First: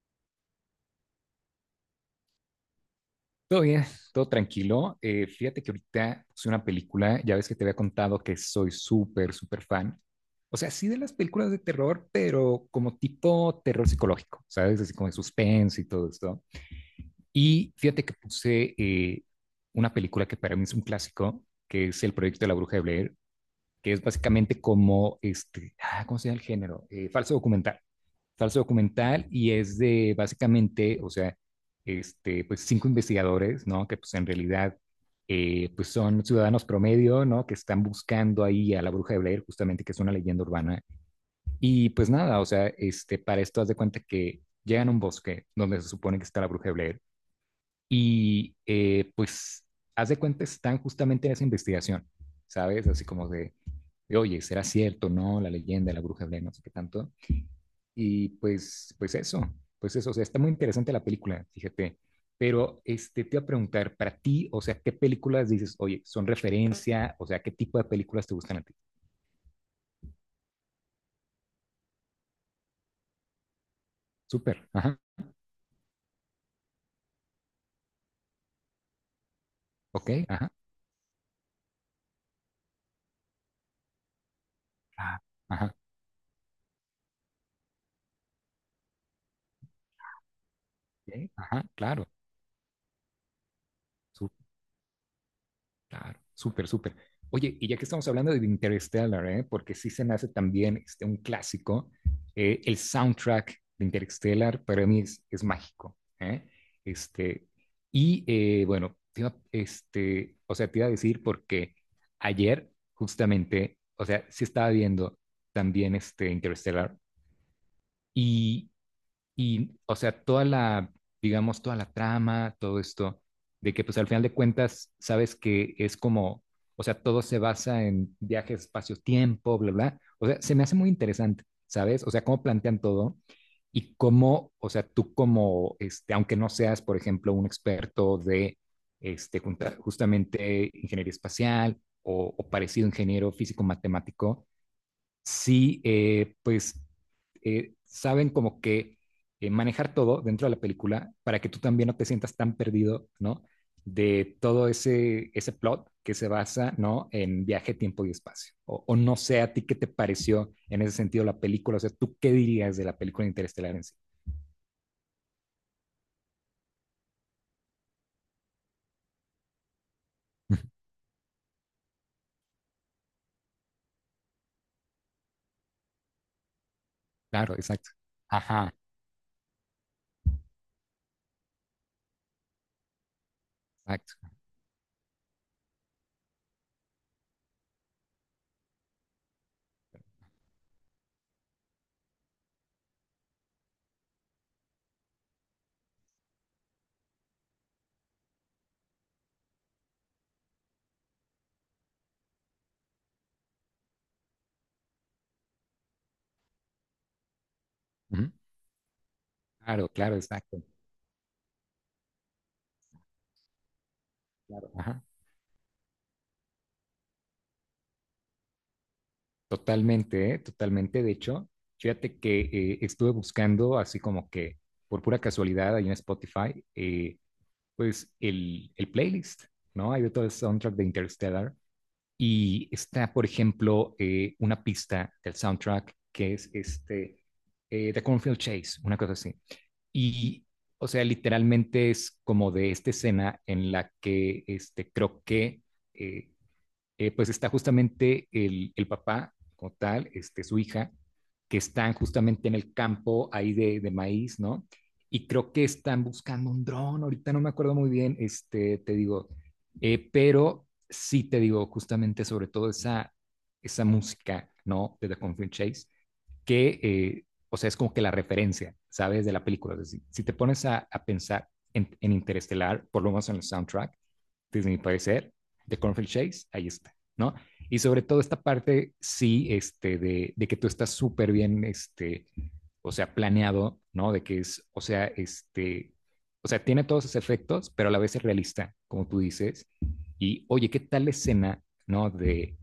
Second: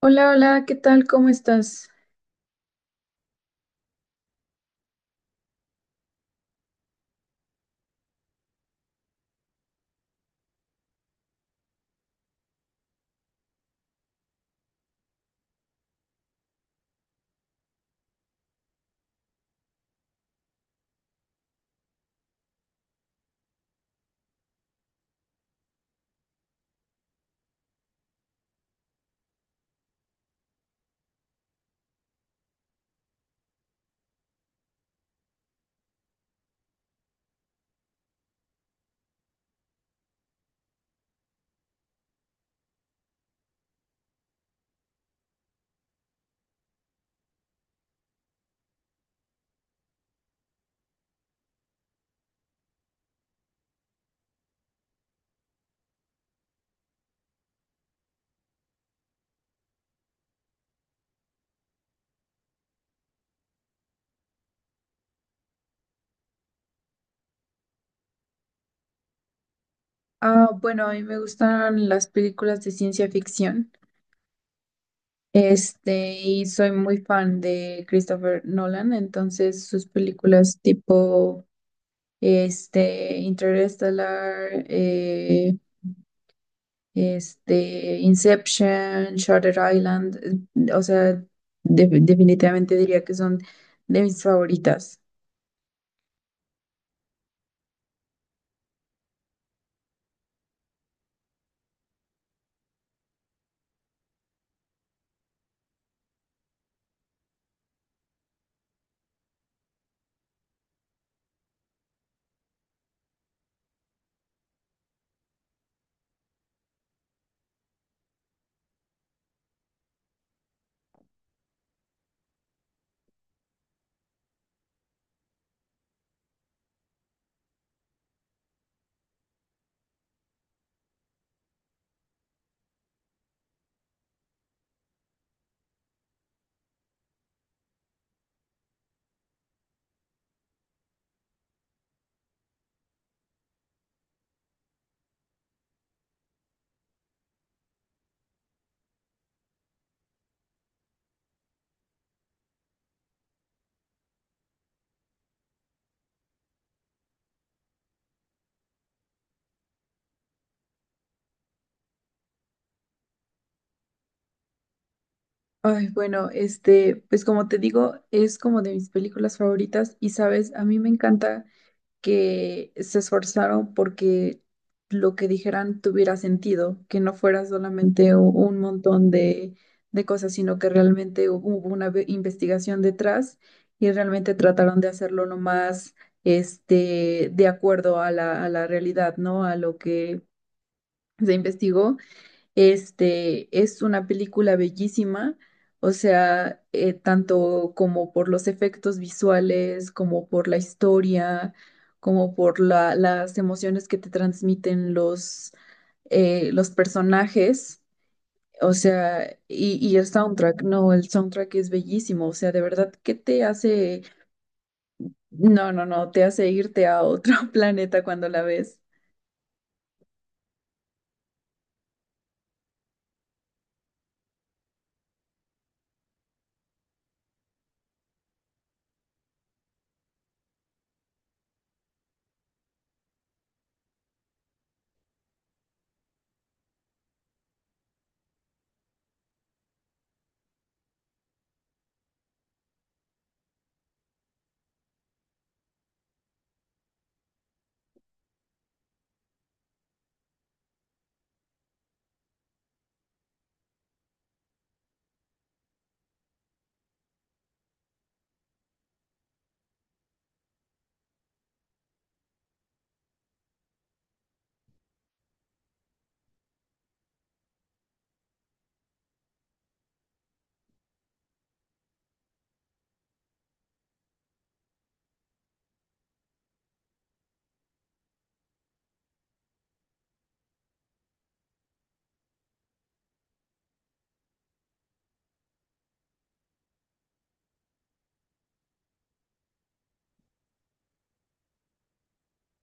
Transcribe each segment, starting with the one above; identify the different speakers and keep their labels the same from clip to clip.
Speaker 1: Hola, hola, ¿qué tal? ¿Cómo estás?
Speaker 2: Todo bien, todo tranquilo. Fíjate que ahorita puse una película, ya ves que te había contado que soy súper, súper fan. O sea, sí de las películas de terror, pero como tipo terror psicológico, ¿sabes? Así como de suspense y todo esto. Y fíjate que puse una película que para mí es un clásico, que es El Proyecto de la Bruja de Blair, que es básicamente como, ¿cómo se llama el género? Falso documental. Falso documental y es de básicamente, o sea, pues cinco investigadores, ¿no? Que pues en realidad, pues son ciudadanos promedio, ¿no? Que están buscando ahí a la bruja de Blair, justamente, que es una leyenda urbana. Y pues nada, o sea, para esto haz de cuenta que llegan a un bosque donde se supone que está la bruja de Blair y pues haz de cuenta están justamente en esa investigación, ¿sabes? Así como de y, oye, ¿será cierto, no? La leyenda, de la bruja Blair, no sé qué tanto. Y pues eso, o sea, está muy interesante la película, fíjate. Pero te iba a preguntar, para ti, o sea, ¿qué películas dices, oye, son referencia? O sea, ¿qué tipo de películas te gustan a ti?
Speaker 1: Ah, bueno, a mí me gustan las películas de ciencia ficción.
Speaker 2: Súper, ajá,
Speaker 1: Y soy muy fan de Christopher Nolan, entonces sus
Speaker 2: ok, ajá,
Speaker 1: películas tipo Interstellar,
Speaker 2: ah, ajá,
Speaker 1: Inception, Shutter Island, eh, o sea,
Speaker 2: ok, ajá, claro,
Speaker 1: definitivamente diría que son de mis favoritas.
Speaker 2: claro, súper, súper. Oye, y ya que estamos hablando de Interstellar, ¿eh? Porque sí se me hace también un clásico, el soundtrack de Interstellar para mí es mágico, ¿eh? Este, o sea, te iba a decir porque ayer justamente, o sea, sí estaba viendo también este Interstellar y, o sea, toda la, digamos, toda la trama, todo esto, de que pues al final de cuentas sabes que es como, o sea, todo se basa en viajes, espacio-tiempo, bla, bla. O sea, se me hace muy interesante, ¿sabes? O sea, cómo plantean todo y cómo, o sea, tú como, aunque no seas, por ejemplo, un experto de, justamente ingeniería espacial o parecido ingeniero físico-matemático, sí, pues saben como que manejar todo dentro de la película para que tú también no te sientas tan perdido, ¿no? De todo ese plot que se basa, ¿no? En viaje, tiempo y espacio. O no sé, a ti qué te pareció en ese sentido la película, o sea, ¿tú qué dirías de la película Interestelar en sí?
Speaker 1: Ay, bueno, pues como te digo, es como de mis películas favoritas y sabes, a mí me encanta. Que se esforzaron porque lo que dijeran tuviera sentido, que no fuera
Speaker 2: Claro, exacto.
Speaker 1: solamente un
Speaker 2: Ajá,
Speaker 1: montón de cosas, sino que realmente hubo una investigación detrás y realmente
Speaker 2: exacto.
Speaker 1: trataron de hacerlo lo más de acuerdo a a la realidad, ¿no? A lo que se investigó. Este es una película bellísima, o sea, tanto como por los efectos visuales, como por la historia, como por las emociones que te transmiten los personajes,
Speaker 2: Ujú.
Speaker 1: o sea,
Speaker 2: Claro,
Speaker 1: y el
Speaker 2: claro,
Speaker 1: soundtrack,
Speaker 2: exacto.
Speaker 1: no, el soundtrack es bellísimo, o sea, de verdad que te hace,
Speaker 2: Claro, ajá.
Speaker 1: no, te hace irte a otro planeta cuando la ves.
Speaker 2: Totalmente, ¿eh? Totalmente. De hecho, fíjate que estuve buscando así como que por pura casualidad ahí en Spotify, pues el playlist, ¿no? Hay de todo el soundtrack de Interstellar y está, por ejemplo, una pista del soundtrack que es The Cornfield Chase, una cosa así. Y, o sea, literalmente es como de esta escena en la que creo que eh, pues está justamente papá, como tal, su hija, que están justamente en el campo ahí de maíz, ¿no? Y creo que están buscando un dron, ahorita no me acuerdo muy bien, te digo, pero sí te digo, justamente sobre todo esa música, ¿no? De The Confident Chase, que, o sea, es como que la referencia, ¿sabes? De la película. Es decir, si te pones a pensar en Interestelar, por lo menos en el soundtrack, desde mi parecer, de Cornfield Chase, ahí está, ¿no? Y sobre todo esta parte, sí, de que tú estás súper bien, o sea, planeado, ¿no? De que es, o sea, o sea, tiene todos esos efectos, pero a la vez es realista, como tú dices. Y, oye, ¿qué tal la escena, ¿no? De,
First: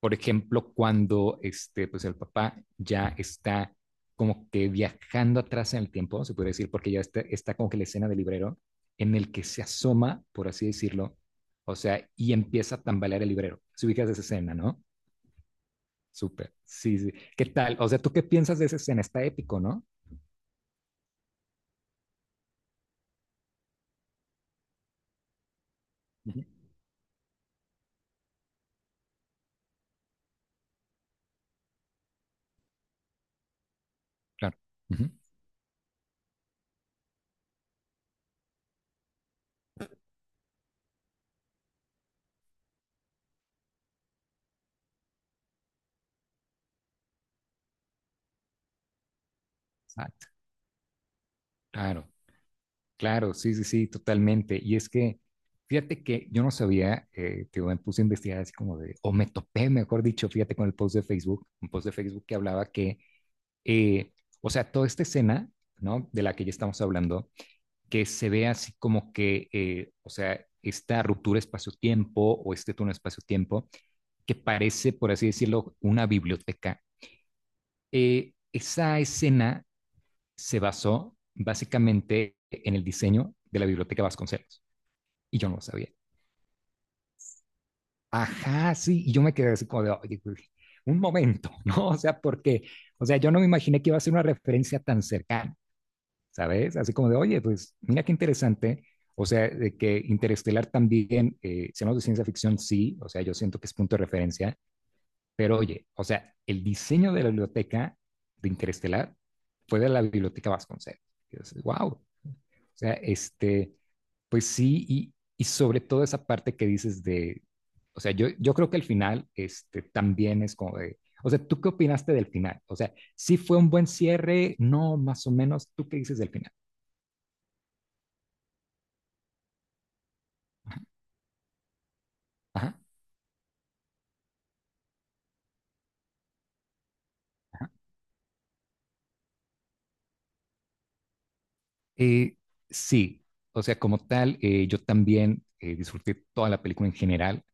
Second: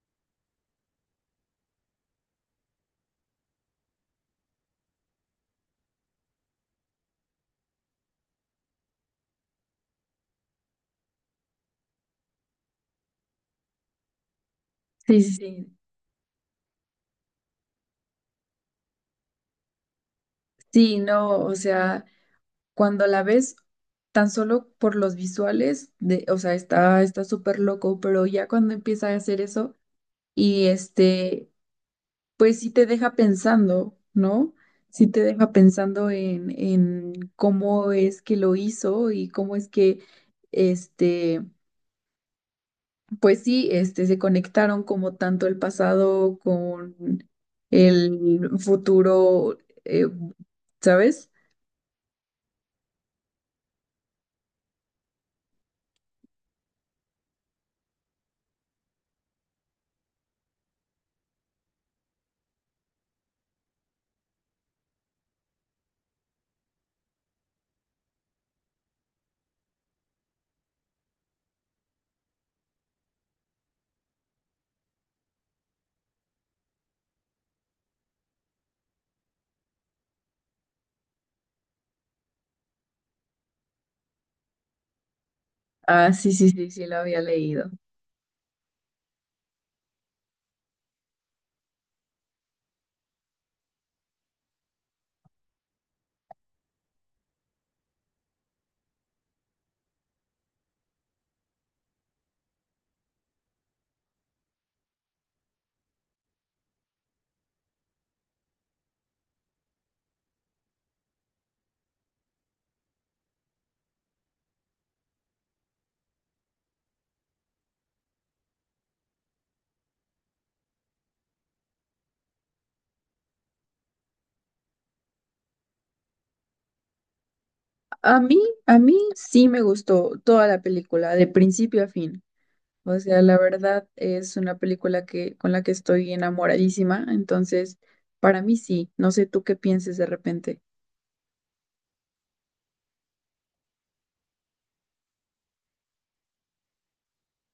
Speaker 2: por ejemplo, cuando, pues el papá ya está como que viajando atrás en el tiempo, se puede decir, porque ya está, está como que la escena del librero en el que se asoma, por así decirlo, o sea, y empieza a tambalear el librero. Si ubicas esa escena, ¿no?
Speaker 1: Sí, sí, sí,
Speaker 2: Súper. Sí, sí. ¿Qué tal? O sea, ¿tú qué piensas de esa escena? Está épico, ¿no?
Speaker 1: sí, no, o sea, cuando la ves tan solo por los visuales,
Speaker 2: Uh
Speaker 1: o
Speaker 2: -huh.
Speaker 1: sea, está súper loco, pero ya cuando empieza a hacer eso y este, pues sí te deja pensando, ¿no?
Speaker 2: Claro. Uh
Speaker 1: Sí
Speaker 2: -huh.
Speaker 1: te deja pensando en cómo es que lo hizo y cómo es que, este, pues sí, se conectaron como tanto el pasado con el futuro, eh,
Speaker 2: Exacto.
Speaker 1: ¿sabes?
Speaker 2: Claro, claro. Sí, sí, sí, totalmente. Y es que, fíjate que yo no sabía, que me puse a investigar así como de, o me topé, mejor dicho, fíjate con el post de Facebook, un post de Facebook que hablaba que, eh, o sea, toda esta escena, ¿no? De la que ya estamos hablando, que se vea así como que, o sea, esta ruptura espacio-tiempo o este túnel espacio-tiempo, que parece, por así decirlo, una biblioteca. Esa escena se basó básicamente en el diseño de la biblioteca Vasconcelos, y yo no lo sabía.
Speaker 1: Ah, sí, sí, sí, sí, lo había leído.
Speaker 2: Ajá, sí, y yo me quedé así como de, oye, un momento, ¿no? O sea, porque, o sea, yo no me imaginé que iba a ser una referencia tan cercana. ¿Sabes? Así como de, oye, pues mira qué interesante. O sea, de que Interestelar también, si hablamos de ciencia ficción, sí, o sea, yo siento que es punto de referencia, pero oye, o sea, el diseño de la biblioteca de Interestelar fue de la biblioteca Vasconcelos. Y dices, wow, o sea, pues sí, y sobre todo esa parte que dices de, o sea, yo creo que el final, también es como de, o sea, ¿tú qué opinaste del final? O sea, ¿sí fue un buen cierre? No, más o menos, ¿tú qué dices del final?
Speaker 1: A mí, a mí sí me gustó toda la película, de principio a fin.
Speaker 2: Ajá.
Speaker 1: O sea, la verdad es una película que, con la que estoy enamoradísima. Entonces, para mí sí. No sé tú qué pienses de repente.
Speaker 2: Eh, sí, o sea, como tal, yo también disfruté toda la película en general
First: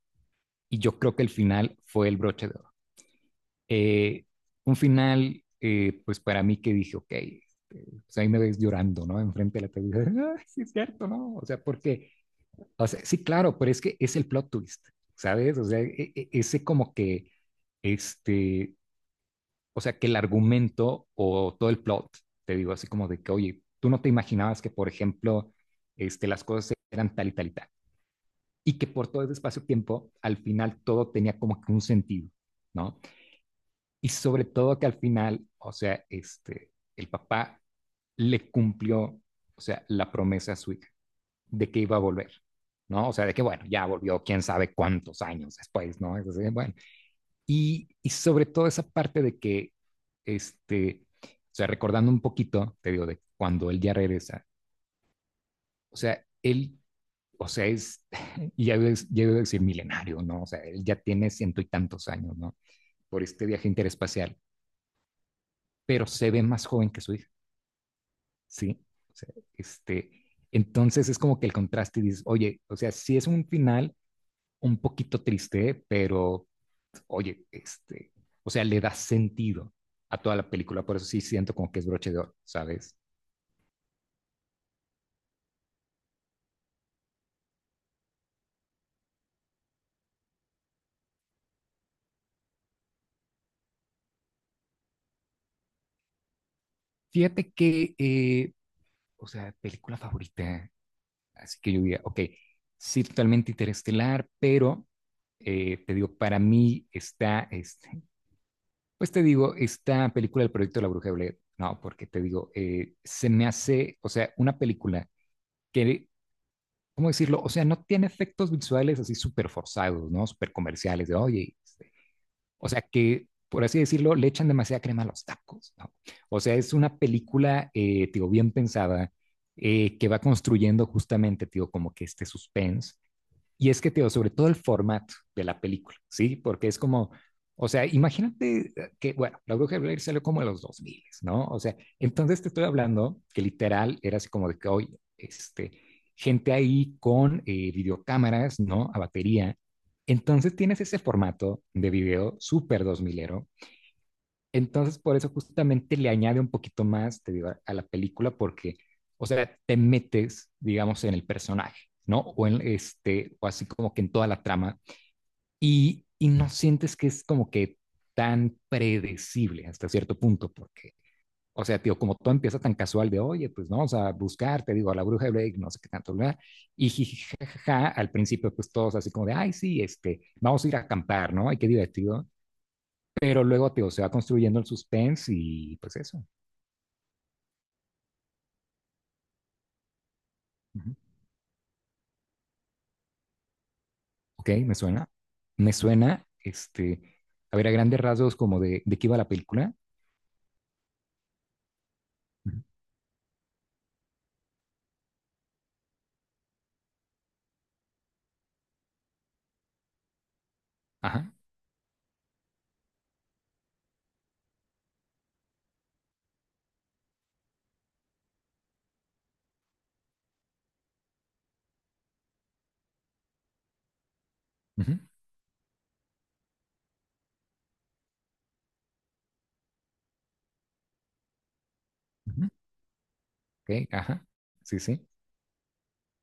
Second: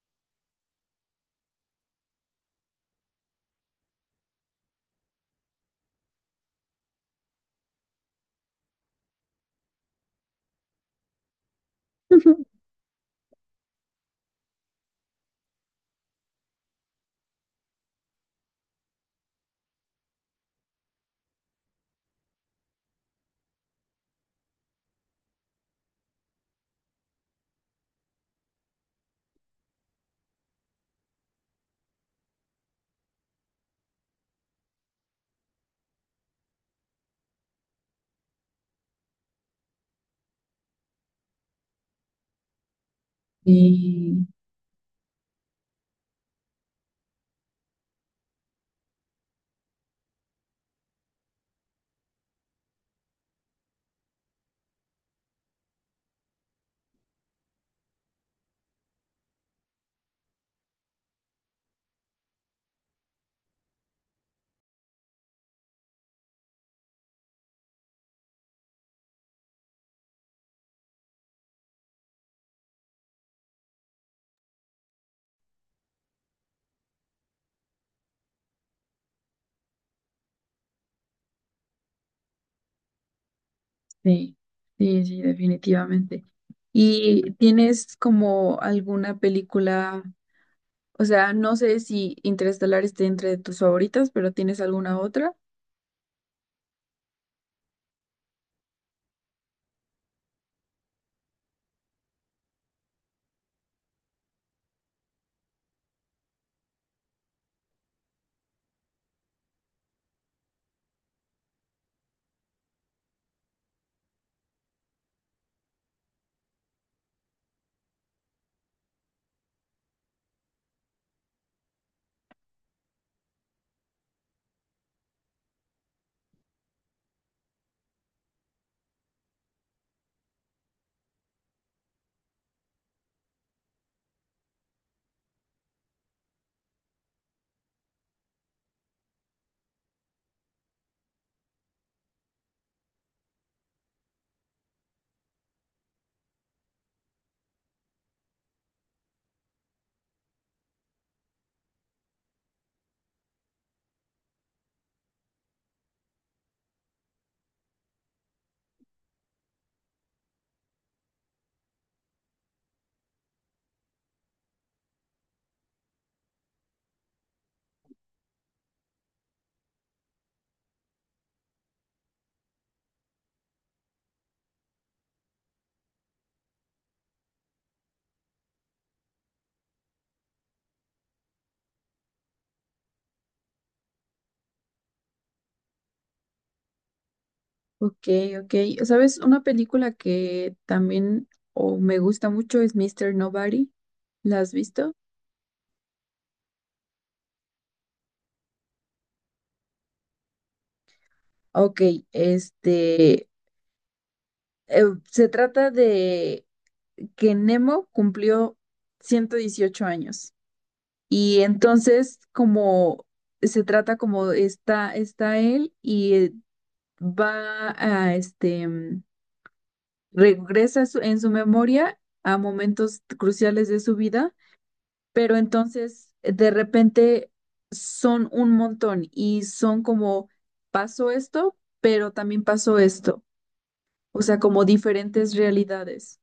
Speaker 2: y yo creo que el final fue el broche de oro. Eh, un final, pues para mí que dije, ok, pues ahí me ves llorando, ¿no? Enfrente de la televisión, "Ay, sí es cierto, ¿no? O sea, porque, o sea, sí, claro, pero es que es el plot twist, ¿sabes? O sea, ese como que, este, o sea, que el argumento o todo el plot, te digo así como de que, oye, tú no te imaginabas que, por ejemplo, las cosas eran tal y tal y tal. Y que por todo ese espacio-tiempo, al final todo tenía como que un sentido, ¿no? Y sobre todo que al final, o sea, el papá le cumplió, o sea, la promesa a su hija de que iba a volver, ¿no? O sea, de que, bueno, ya volvió
Speaker 1: Sí,
Speaker 2: quién sabe cuántos años después, ¿no? Entonces, bueno, y sobre todo esa parte de que, o sea, recordando un poquito, te digo, de cuando él ya regresa, o sea, él, o sea, es, y ya iba a decir milenario, ¿no? O sea, él ya tiene ciento y tantos años, ¿no? Por este viaje interespacial, pero se ve más joven que su hija, ¿sí? O sea, este, entonces es como que el contraste y dices, oye, o sea, sí es un final un poquito triste, pero oye, o sea, le da sentido a toda la película, por eso sí siento como que es broche de oro, ¿sabes?
Speaker 1: sí, sí, sí, definitivamente. ¿Y tienes como alguna película, o sea, no sé si Interestelar esté entre tus favoritas, pero tienes alguna otra?
Speaker 2: Fíjate que, o sea, película favorita, así que yo diría, ok, sí, totalmente Interestelar, pero te digo, para mí está, pues te digo, esta película del proyecto de la Bruja de Blair, no, porque te digo, se me hace, o sea, una película que ¿cómo decirlo? O sea, no tiene efectos visuales así súper forzados, ¿no? Súper comerciales, de oye, o sea, que por así decirlo, le echan demasiada crema a los tacos, ¿no? O sea, es una película, digo, bien pensada, que va construyendo justamente, digo, como que este suspense y es que, Teo, sobre todo el formato de la película, ¿sí? Porque es como, o sea, imagínate que, bueno, La Bruja de Blair salió como en los 2000, ¿no? O sea, entonces te estoy hablando que literal era así como de que, oye, este, gente ahí con videocámaras, ¿no? A batería. Entonces tienes ese formato de video súper dos milero, entonces, por eso justamente le añade un poquito más, te digo, a, la película, porque, o sea, te metes, digamos, en el personaje, ¿no? O en este, o así como que en toda la trama, y no sientes que es como que tan predecible hasta cierto punto, porque, o sea, tío, como todo empieza tan casual de, oye, pues vamos a buscar, te digo, a la bruja de Blake, no sé qué tanto, ¿verdad? Y jijijaja, al principio, pues todos así como de, ay, sí, vamos a ir a acampar, ¿no? Ay, qué divertido. Pero luego, tío, se va construyendo el suspense y pues eso.
Speaker 1: Ok, ok. ¿Sabes? Una película que
Speaker 2: Ujú.
Speaker 1: también o me gusta mucho es Mister Nobody. ¿La
Speaker 2: Ok,
Speaker 1: has
Speaker 2: me
Speaker 1: visto?
Speaker 2: suena. Me suena, a ver, a grandes rasgos como de qué iba la película.
Speaker 1: Ok,
Speaker 2: Ujú.
Speaker 1: este, eh, se trata de que Nemo cumplió 118 años
Speaker 2: Ajá.
Speaker 1: y entonces como se trata como está él y va a, regresa en su memoria a momentos cruciales de su vida,
Speaker 2: Ujú,
Speaker 1: pero entonces de repente son un montón y son como pasó esto, pero también
Speaker 2: ujú,
Speaker 1: pasó esto,
Speaker 2: ok,
Speaker 1: o
Speaker 2: ajá.
Speaker 1: sea, como
Speaker 2: Sí, sí.
Speaker 1: diferentes realidades.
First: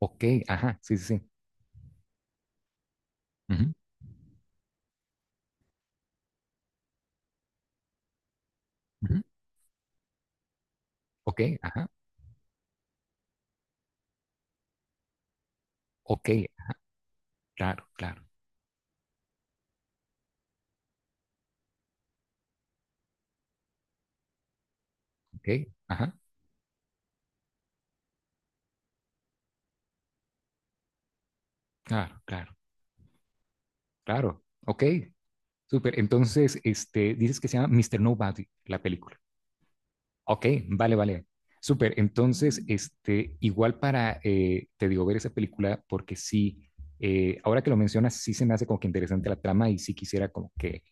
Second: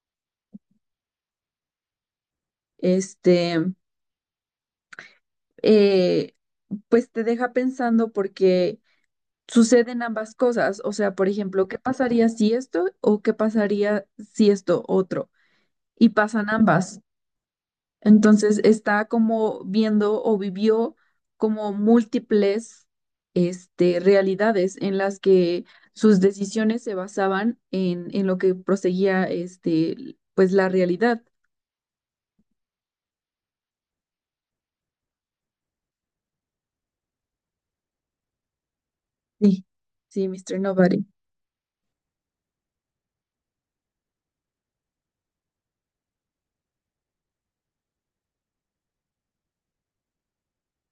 Speaker 2: Ok, ajá. Sí, sí, sí. Ujú,
Speaker 1: Este, eh, pues te deja pensando porque
Speaker 2: ujú,
Speaker 1: suceden ambas cosas, o sea, por
Speaker 2: ok,
Speaker 1: ejemplo, ¿qué
Speaker 2: ajá.
Speaker 1: pasaría si esto o qué pasaría si esto otro? Y
Speaker 2: Ok,
Speaker 1: pasan ambas.
Speaker 2: claro, claro.
Speaker 1: Entonces está como viendo o vivió como múltiples realidades en las
Speaker 2: Ok,
Speaker 1: que
Speaker 2: ajá.
Speaker 1: sus decisiones se basaban en lo que proseguía, pues la realidad.
Speaker 2: Claro, claro, claro. Ok, súper. Entonces, dices que se llama Mister Nobody, la película.
Speaker 1: Sí, sí,
Speaker 2: Ok,
Speaker 1: Mister
Speaker 2: vale,
Speaker 1: Nobody.
Speaker 2: vale. Súper. Entonces, igual para, te digo, ver esa película, porque sí, ahora que lo mencionas, sí se me hace como que interesante la trama y sí quisiera como que,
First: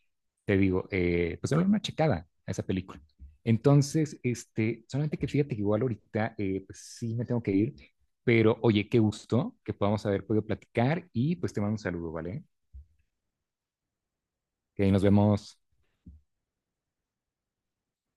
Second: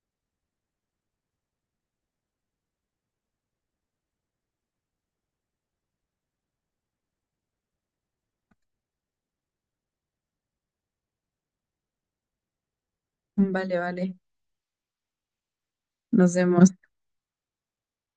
Speaker 2: te digo, pues darle una checada a esa película. Entonces, solamente que fíjate que igual ahorita, pues sí me tengo que ir, pero oye, qué gusto que podamos haber podido platicar y pues te mando un saludo, ¿vale?
Speaker 1: Vale, vale.
Speaker 2: Que ahí nos vemos.
Speaker 1: Nos vemos.